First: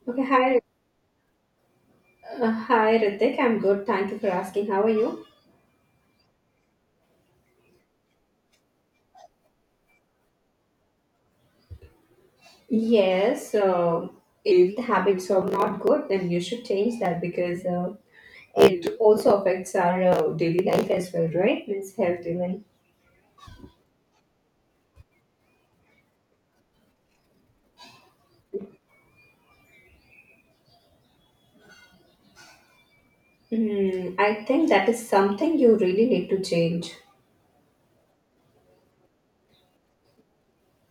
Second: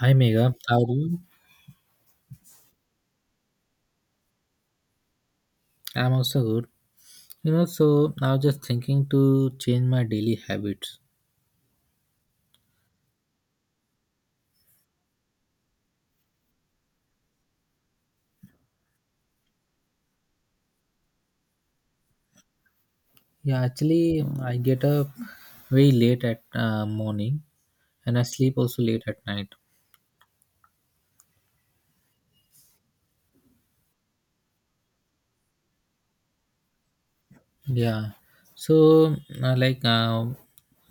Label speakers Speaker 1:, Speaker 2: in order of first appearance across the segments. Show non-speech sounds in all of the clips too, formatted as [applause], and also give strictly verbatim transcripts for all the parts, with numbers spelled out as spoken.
Speaker 1: Hi
Speaker 2: Okay,
Speaker 1: Mega,
Speaker 2: hi,
Speaker 1: how are you?
Speaker 2: uh, hi, Ritik. I'm good. Thank you for asking. How are you?
Speaker 1: I'm also good. You know, so I was just thinking to change my daily habits.
Speaker 2: Yes, uh, if the habits are not good, then you should change that because uh, it also affects our uh, daily life as well, right? Means health even.
Speaker 1: Yeah, actually, I get up very late at uh, morning, and I sleep also late at night.
Speaker 2: Hmm, I think that is something you really need to change.
Speaker 1: Yeah, so uh, like, uh,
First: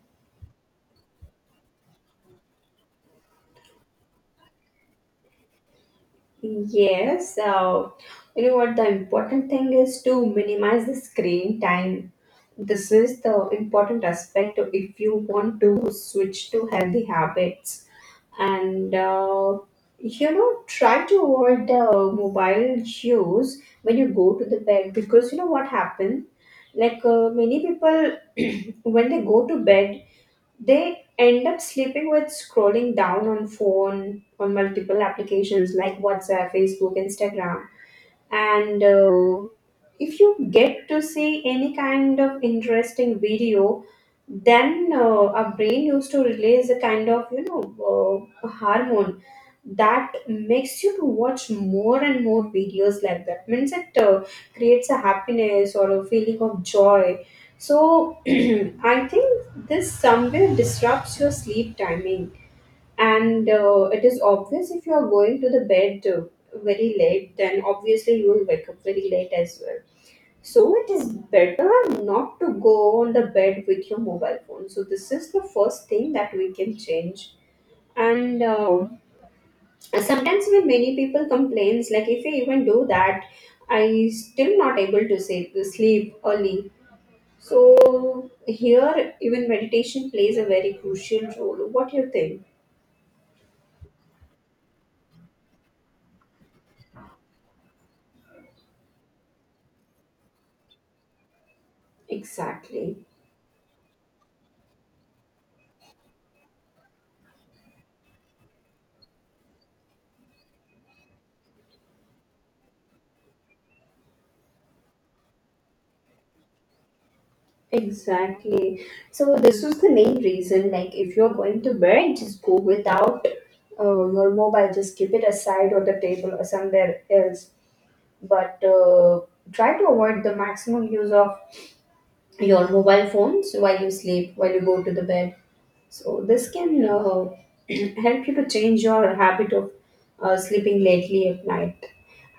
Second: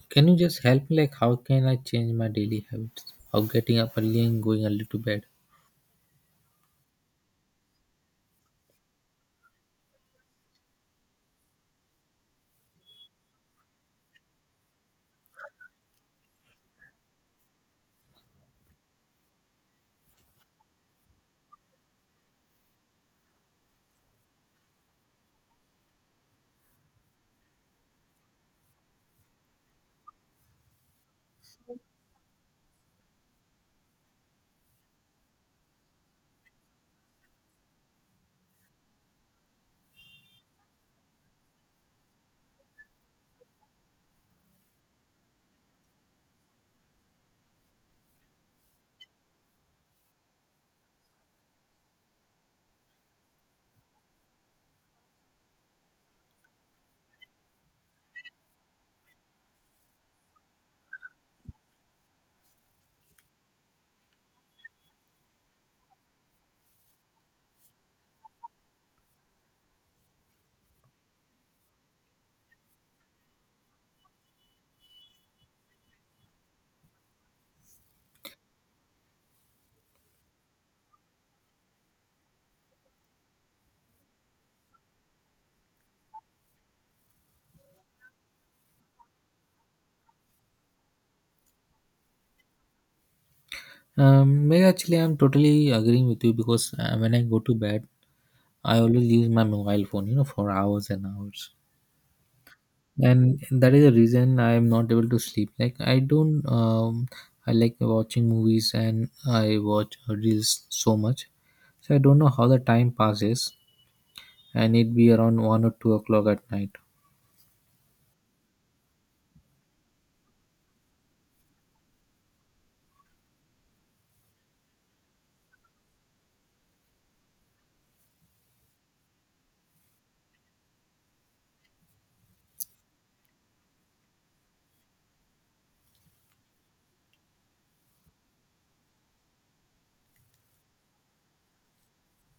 Speaker 1: can you just help me? Like, how can I change my daily habits of getting up early and going early to bed?
Speaker 2: Yes, uh, you know what? The important thing is to minimize the screen time. This is the important aspect if you want to switch to healthy habits. And uh, you know, try to avoid the mobile use when you go to the bed, because you know what happens, like uh, many people, [clears throat] when they go to bed, they end up sleeping with scrolling down on phone on multiple applications like WhatsApp, Facebook, Instagram. And uh, if you get to see any kind of interesting video, then uh, our brain used to release a kind of, you know, uh, hormone that makes you to watch more and more videos like that. Means it uh, creates a happiness or a feeling of joy. So [clears throat] I think this somewhere disrupts your sleep timing. And uh, it is obvious, if you are going to the bed uh, very late, then obviously you will wake up very late as well. So it is better not to go on the bed with your mobile phone. So this is the first thing that we can change. And uh, sometimes, when many people complains like, if I even do that, I still not able to say sleep early, so here even meditation plays a very crucial role. What do you think?
Speaker 1: Um, Mega, actually, I'm totally agreeing with you because uh, when I go to bed, I always use my mobile phone. You know, for hours and hours,
Speaker 2: Exactly.
Speaker 1: and that is the reason I am not able to sleep. Like, I don't, um I like watching movies, and I watch reels so much, so I don't know how the time passes, and it be around one or two o'clock at night.
Speaker 2: Exactly. So this was the main reason. Like, if you're going to bed, just go without uh, your mobile. Just keep it aside on the table or somewhere else. But uh, try to avoid the maximum use of your mobile phones while you sleep, while you go to the bed. So this can uh, [clears throat] help you to change your habit of uh, sleeping lately at night.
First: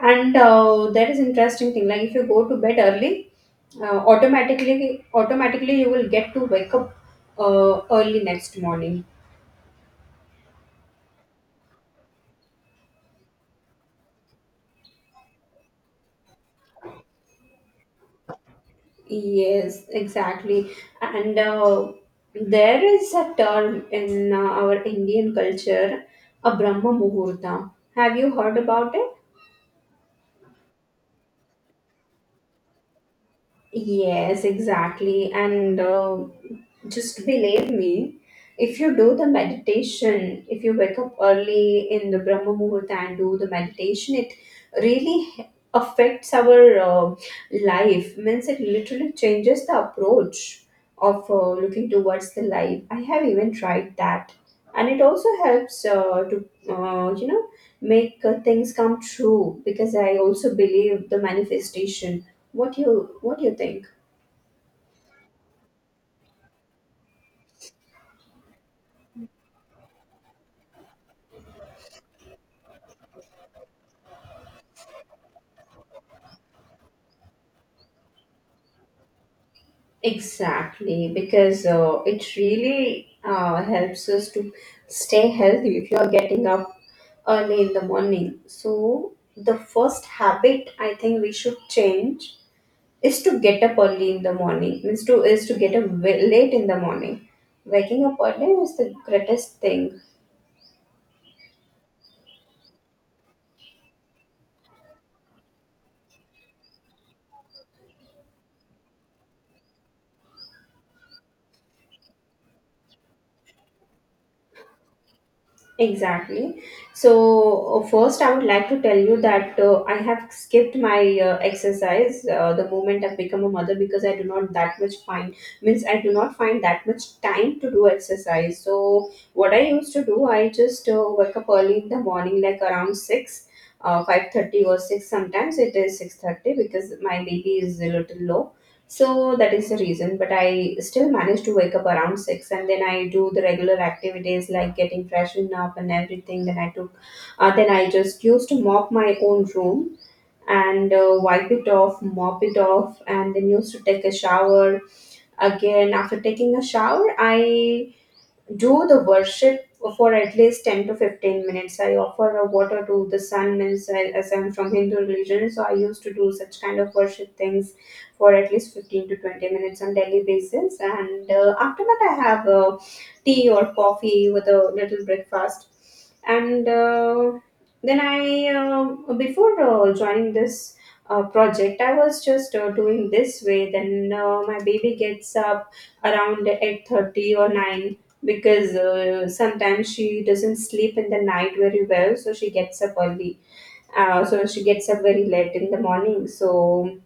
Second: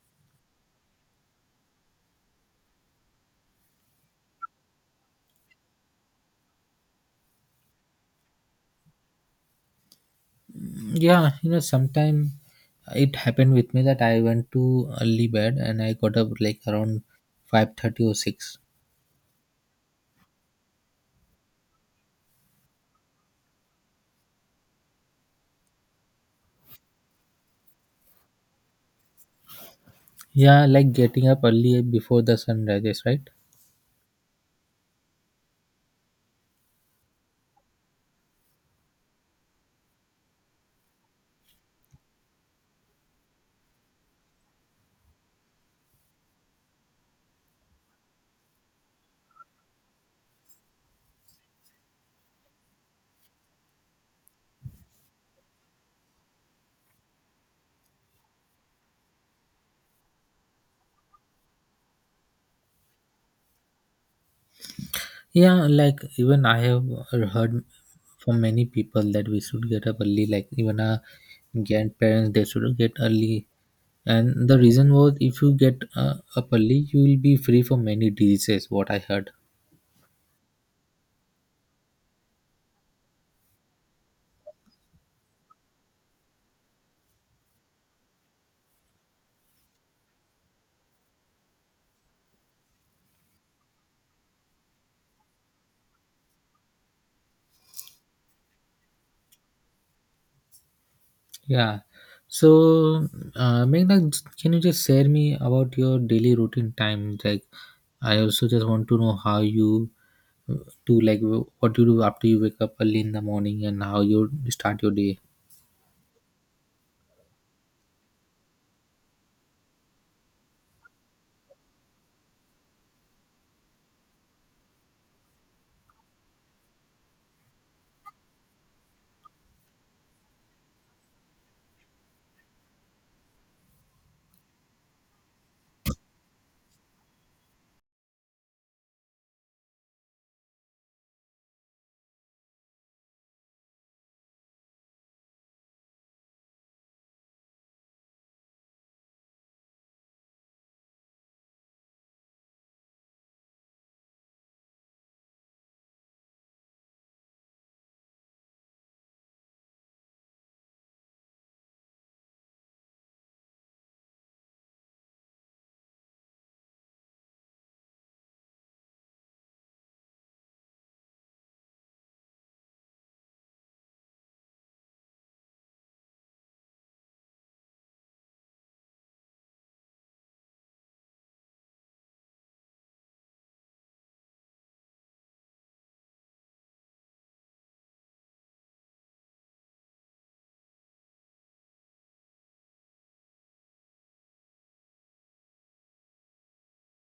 Speaker 2: And uh, that is interesting thing. Like, if you go to bed early, uh, automatically automatically you will get to wake up uh, early next morning.
Speaker 1: Yeah, you know sometime it happened with me that I went to early bed and I got up like around five thirty or six.
Speaker 2: Yes, exactly. And uh, there is a term in uh, our Indian culture, a Brahma Muhurta. Have you heard about it?
Speaker 1: Yeah, like getting up early before the sun rises, right?
Speaker 2: Yes, exactly. And uh, just believe me, if you do the meditation, if you wake up early in the Brahma Muhurta and do the meditation, it really h- affects our uh, life. Means it literally changes the approach of uh, looking towards the life. I have even tried that. And it also helps uh, to, uh, you know, make uh, things come true, because I also believe the manifestation, what you, what you think.
Speaker 1: Yeah, like even I have heard from many people that we should get up early. Like even our grandparents, they should get early, and the reason was if you get uh, up early, you will be free from many diseases. What I heard.
Speaker 2: Exactly, because uh, it really uh, helps us to stay healthy if you are getting up early in the morning. So the first habit, I think, we should change is to get up early in the morning. Means to is to get up wa- late in the morning. Waking up early is the greatest thing.
Speaker 1: Yeah. So, uh, Meghna, can you just share me about your daily routine time? Like, I also just want to know how you uh, do, like, wh- what you do after you wake up early in the morning and how you start your day.
Speaker 2: Exactly. So, uh, first, I would like to tell you that uh, I have skipped my uh, exercise uh, the moment I've become a mother, because I do not that much find, means I do not find that much time to do exercise. So, what I used to do, I just uh, wake up early in the morning, like around six, uh, five thirty or six. Sometimes it is six thirty because my baby is a little low. So that is the reason, but I still manage to wake up around six and then I do the regular activities like getting freshened up and everything. Then I took, uh, then I just used to mop my own room and uh, wipe it off, mop it off, and then used to take a shower. Again, after taking a shower, I do the worship for at least ten to fifteen minutes. I offer a water to the sun. Means I, as I'm from Hindu religion, so I used to do such kind of worship things for at least fifteen to twenty minutes on daily basis. And uh, after that, I have uh, tea or coffee with a little breakfast. And uh, then I, uh, before uh, joining this uh, project, I was just uh, doing this way. Then uh, my baby gets up around eight thirty or nine, because uh, sometimes she doesn't sleep in the night very well, so she gets up early. Uh, so she gets up very late in the morning, so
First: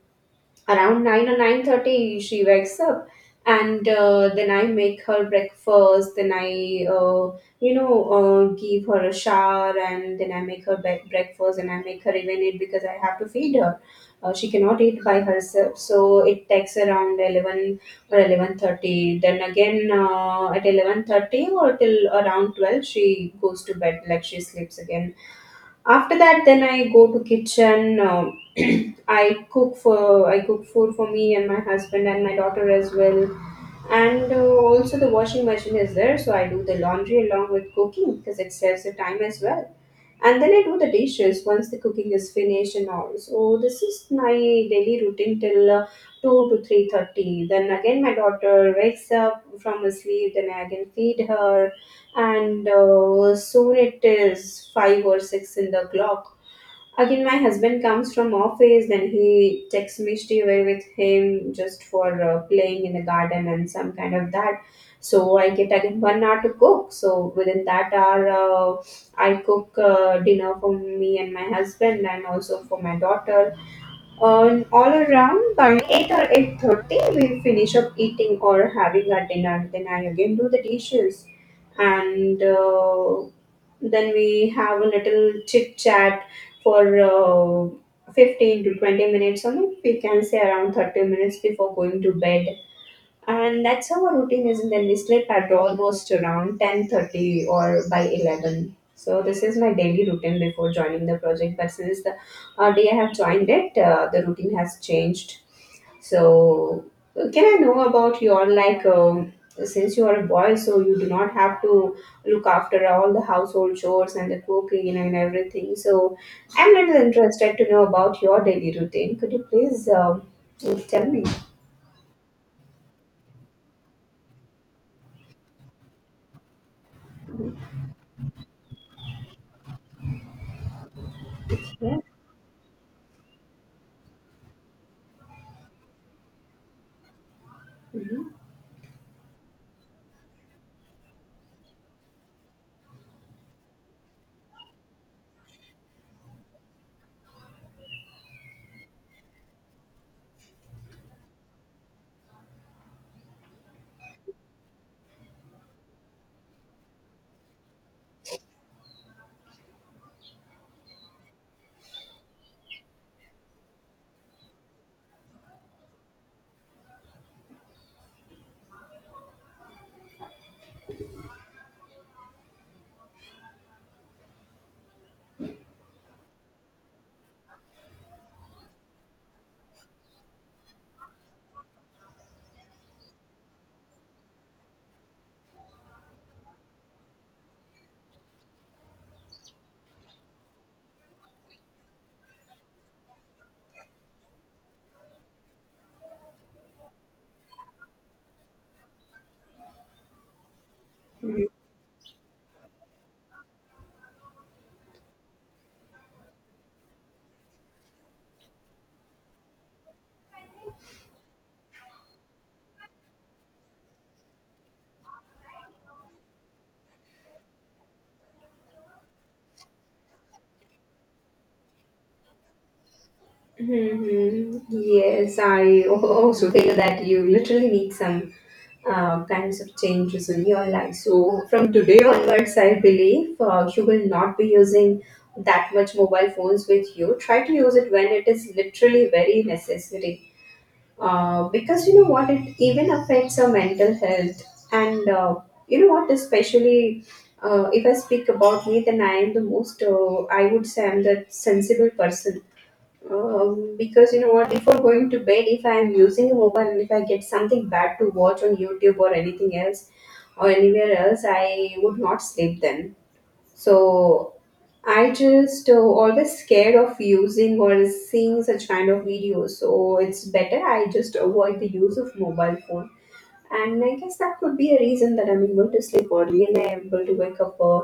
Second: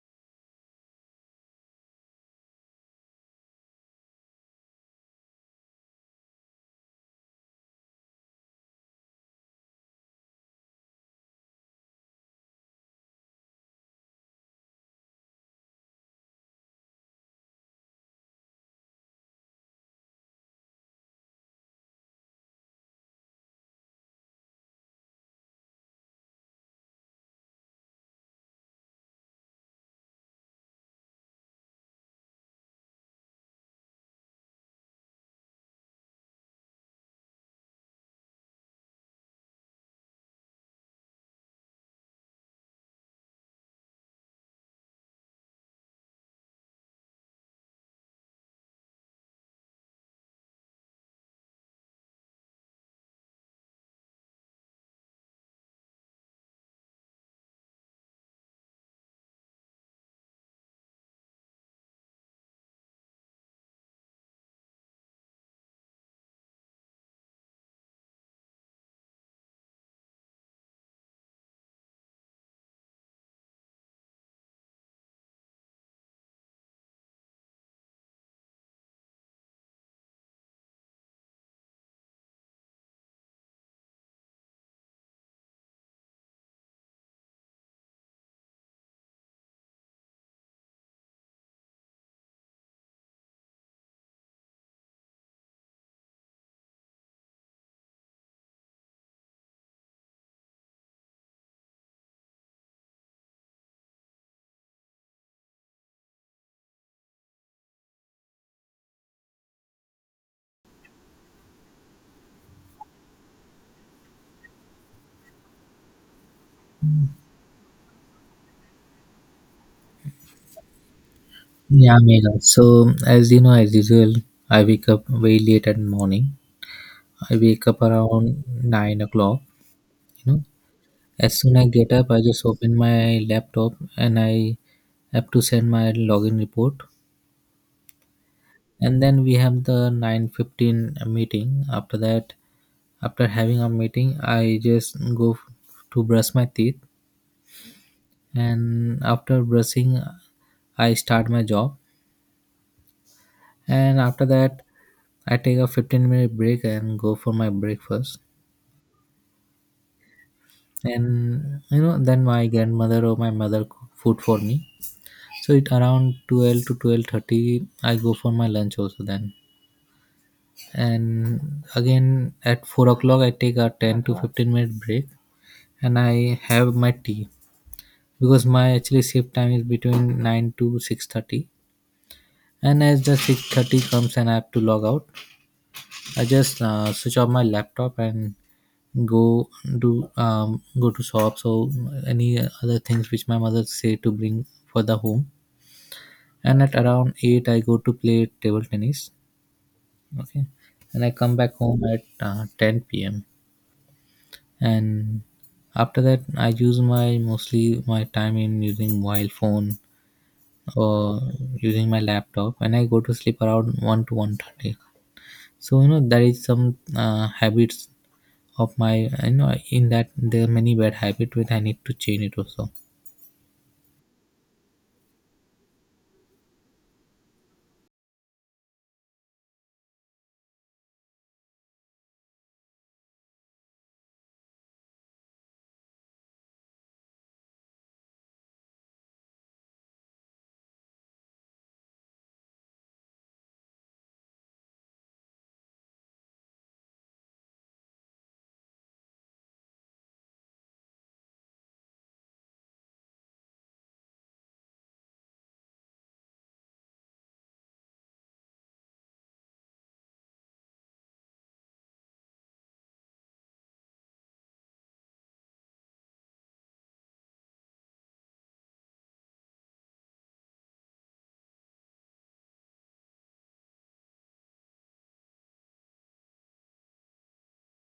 Speaker 2: around nine or nine thirty she wakes up. And uh, then I make her breakfast, then I uh, you know, uh, give her a shower, and then I make her be- breakfast, and I make her even eat, because I have to feed her. Uh, she cannot eat by herself, so it takes around eleven or eleven thirty. Then again uh, at eleven thirty or till around twelve she goes to bed, like she sleeps again. After that, then I go to kitchen. Um, [clears throat] I cook for, I cook food for me and my husband and my daughter as well. And uh, also the washing machine is there, so I do the laundry along with cooking because it saves the time as well. And then I do the dishes once the cooking is finished and all. So this is my daily routine till uh, two to three thirty. Then again my daughter wakes up from her sleep. Then I again feed her, and uh, soon it is five or six in the clock. Again, my husband comes from office, then he takes me stay away with him just for uh, playing in the garden and some kind of that. So I get again one hour to cook. So within that hour, uh, I cook uh, dinner for me and my husband, and also for my daughter. um, all around by eight or eight thirty we finish up eating or having our dinner, then I again do the dishes. And uh, then we have a little chit chat for uh, fifteen to twenty minutes, or maybe we can say around thirty minutes, before going to bed. And that's how our routine is, and then we sleep at almost around ten thirty or by eleven. So this is my daily routine before joining the project, but since the uh, day I have joined it, uh, the routine has changed. So can I know about your, like, um, since you are a boy, so you do not have to look after all the household chores and the cooking and everything. So I'm little interested to know about your daily routine. Could you please um tell me?
Speaker 1: Yeah, Megha. So, as you know, as usual, I wake up very late at morning. I wake up around nine o'clock. You know, as soon I get
Speaker 2: Yeah.
Speaker 1: up, I just open my laptop and I have to send my login report.
Speaker 2: Mhm.
Speaker 1: And then we have the nine fifteen meeting. After that, after having a meeting, I just go to brush my teeth, and after brushing, I start my job. And after that, I take a fifteen minute break and go for my breakfast. And you know, then my grandmother or my mother cook food for me, so it around twelve to twelve thirty I go for my lunch also. Then and again at four o'clock I take a ten to fifteen minute break, and I have my tea, because my actually shift time is between nine to six thirty. And as the six thirty comes and I have to log out, I just uh, switch off my laptop and go, do um, go to shops or any other things which my mother say to bring for the home. And at around eight I go to play table tennis. Okay, and I come back home at uh, ten p.m. And after that I use my mostly my time in using mobile phone or using my laptop, and I go to sleep around one to one thirty. So you know there is some uh, habits of my. I know in that there are many bad habits which I need to change it also.
Speaker 2: Hmm. Yes, I [laughs] al- also feel that you literally need some uh, kinds of changes in your life. So from today onwards, I believe uh, you will not be using that much mobile phones with you. Try to use it when it is literally very necessary. Uh, because you know what, it even affects our mental health. And uh, you know what, especially uh, if I speak about me, then I am the most, uh, I would say I'm the sensible person, um, because you know what, before going to bed, if I am using a mobile and if I get something bad to watch on YouTube or anything else or anywhere else, I would not sleep then. So I just uh, always scared of using or seeing such kind of videos. So it's better I just avoid the use of mobile phone. And I guess that could be a reason that I'm able to sleep early and I'm able to wake up uh,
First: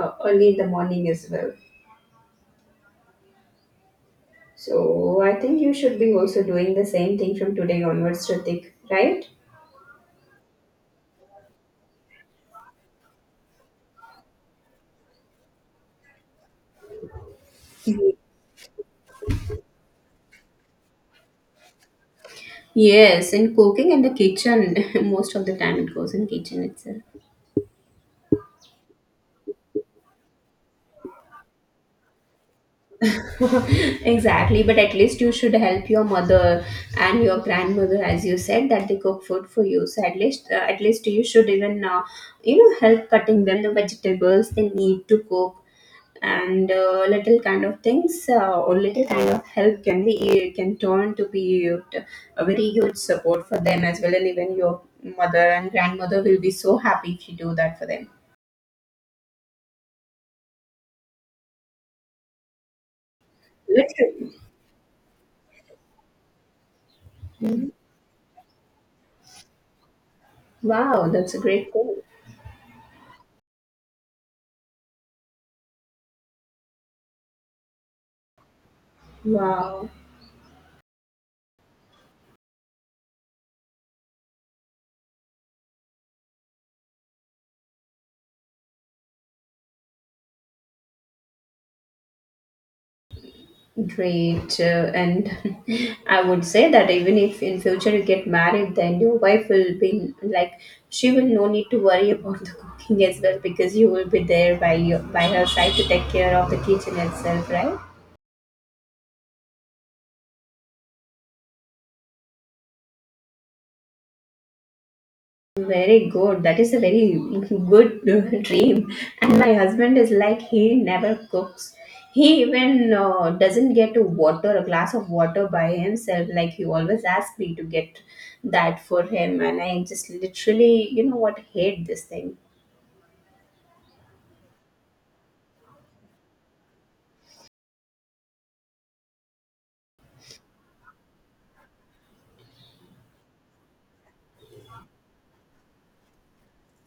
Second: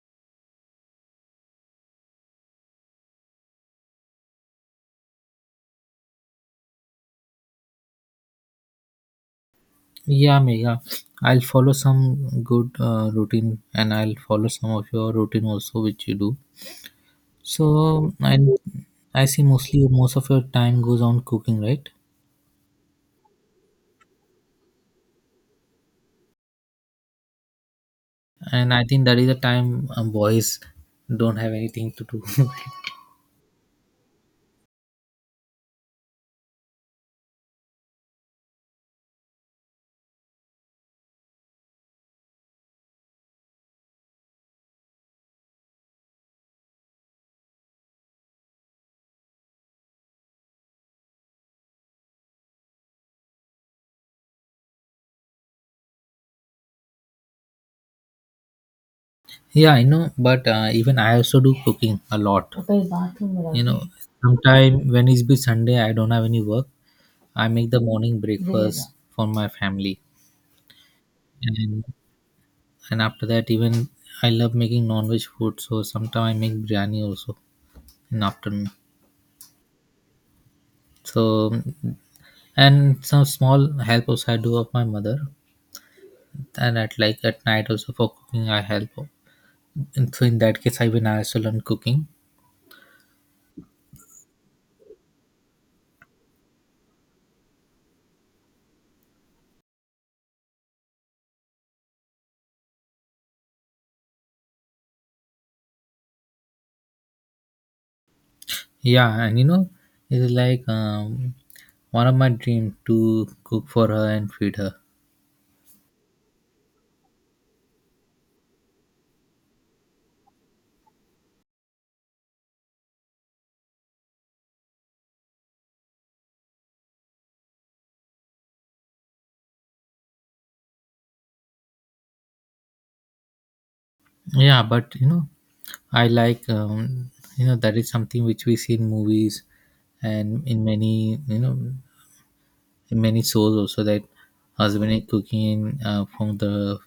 Speaker 2: uh, early in the morning as well. So I think you should be also doing the same thing from today onwards, Ritik, right?
Speaker 1: Yeah, Megha. I'll follow some good uh, routine, and I'll follow some of your routine also, which you do. So, um, I I see mostly most of your time goes on cooking, right?
Speaker 2: Yes, and cooking in the kitchen, [laughs] most of the time it goes in kitchen itself.
Speaker 1: And I think that is the time um, boys don't have anything to do. [laughs]
Speaker 2: [laughs] Exactly, but at least you should help your mother and your grandmother, as you said that they cook food for you. So at least, uh, at least you should even uh, you know, help cutting them the vegetables they need to cook. And uh, little kind of things, uh, or little kind of help can be, can turn to be a very huge support for them as well, and even your mother and grandmother will be so happy if you do that for them.
Speaker 1: Yeah, I know, but uh, even I also do cooking a lot. You know,
Speaker 2: Literally.
Speaker 1: sometime when it's be Sunday, I don't have any work. I make the morning breakfast for my family.
Speaker 2: Wow, that's a great
Speaker 1: and
Speaker 2: goal.
Speaker 1: and after that, even I love making non-veg food, so sometimes I make biryani also in afternoon.
Speaker 2: Wow.
Speaker 1: So, and some small help also I do of my mother, and at, like, at night also for cooking I help. And so in that case i even i also learn cooking.
Speaker 2: Great. Uh, and [laughs] I would say that even if in future you get married, then your wife will be like, she will no need to worry about the cooking as well, because you will be there by your, by her side to take care of the kitchen itself, right?
Speaker 1: Yeah, and you know it's like, um, one of my dream to cook for her and feed her.
Speaker 2: Very good. That is a very [laughs] good dream. And my husband is like he never cooks. He even uh, doesn't get to water a glass of water by himself. Like he always asks me to get that for him, and I just literally, you know what, hate this thing.
Speaker 1: Yeah, but you know I like, um, you know that is something which we see in movies and in many, you know, many souls also that husband is cooking uh, from the,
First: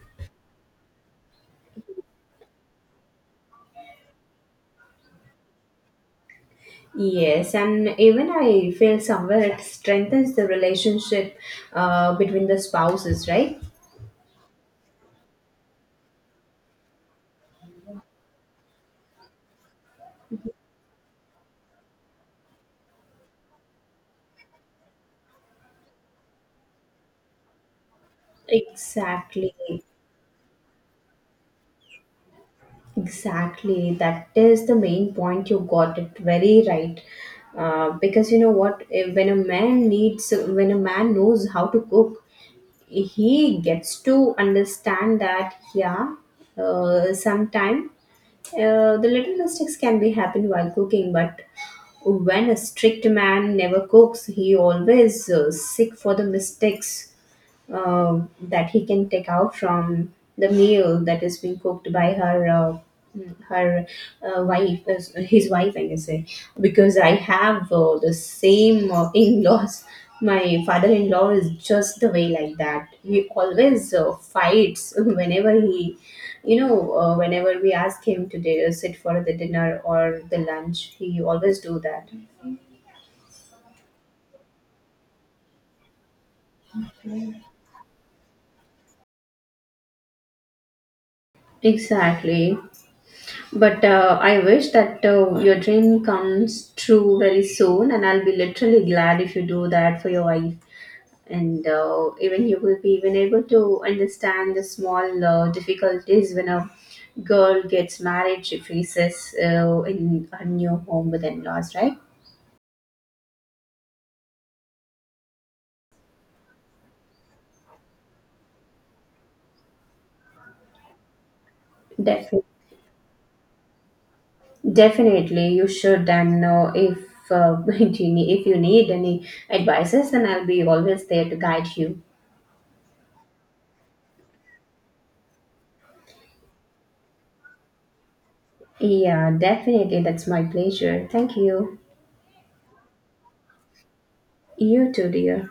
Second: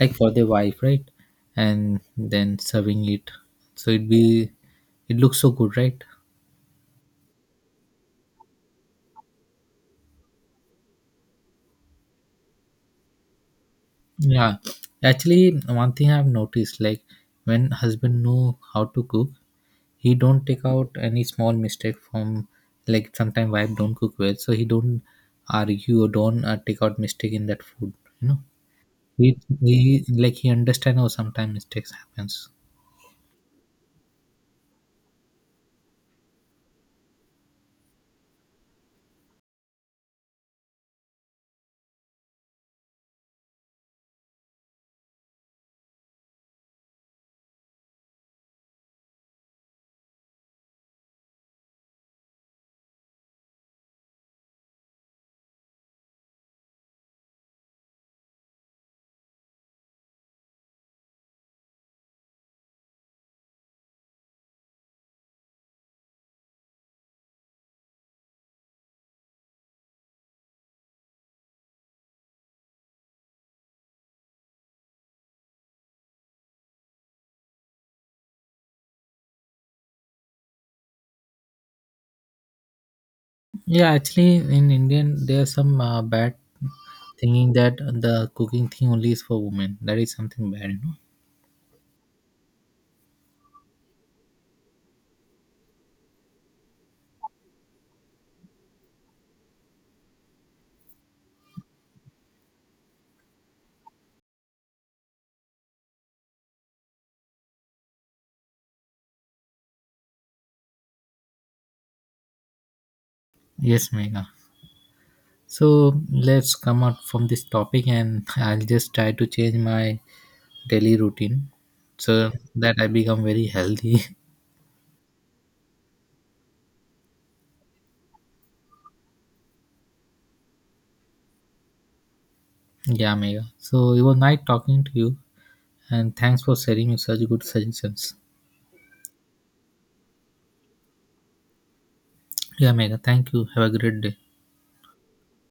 Speaker 1: like, for the wife, right? And then serving it, so it be it looks so good, right?
Speaker 2: Yes, and even I feel somewhere it strengthens the relationship uh, between the spouses, right?
Speaker 1: Yeah, actually one thing I've noticed, like, when husband know how to cook, he don't take out any small mistake from, like, sometimes wife don't cook well, so he don't argue or don't uh, take out mistake in that food, you know. he,
Speaker 2: Exactly.
Speaker 1: he like he understand how sometimes mistakes happens.
Speaker 2: Exactly, that is the main point. You got it very right. Uh, because you know what, eh, when a man needs, when a man knows how to cook, he gets to understand that yeah, uh, sometime uh, the little mistakes can be happen while cooking, but when a strict man never cooks, he always uh, sick for the mistakes, um, that he can take out from the meal that is being cooked by her, uh, mm, her, uh, wife is- his wife, I can say. Because I have uh, the same uh, [laughs] in-laws. My father-in-law is just the way like that, he always uh, fights [laughs] whenever he, you know, uh, whenever we ask him to di- sit for the dinner or the lunch, he always do that.
Speaker 1: Yeah, actually, in Indian, there's some uh, bad thinking that the cooking thing only is for women. That is something bad, you know.
Speaker 2: Exactly. But uh, I wish that uh, your dream comes true very soon, and I'll be literally glad if you do that for your wife. And uh, even you will be even able to understand the small uh, difficulties when a girl gets married, she faces uh, in a new home with in-laws, right?
Speaker 1: Yes, Megha. So let's come out from this topic, and [laughs] I'll just try to change my daily routine so
Speaker 2: Definitely,
Speaker 1: that I become very healthy. [laughs]
Speaker 2: definitely, you should. And uh, if uh, [laughs] if you need, if you need any advices, then I'll be always there to guide you.
Speaker 1: Yeah, Megha. So it was nice talking to you, and thanks for sharing your such good suggestions.
Speaker 2: Yeah, definitely, that's my pleasure. Thank you.
Speaker 1: Yeah, Megha. Thank you. Have a great day.
Speaker 2: You too, dear.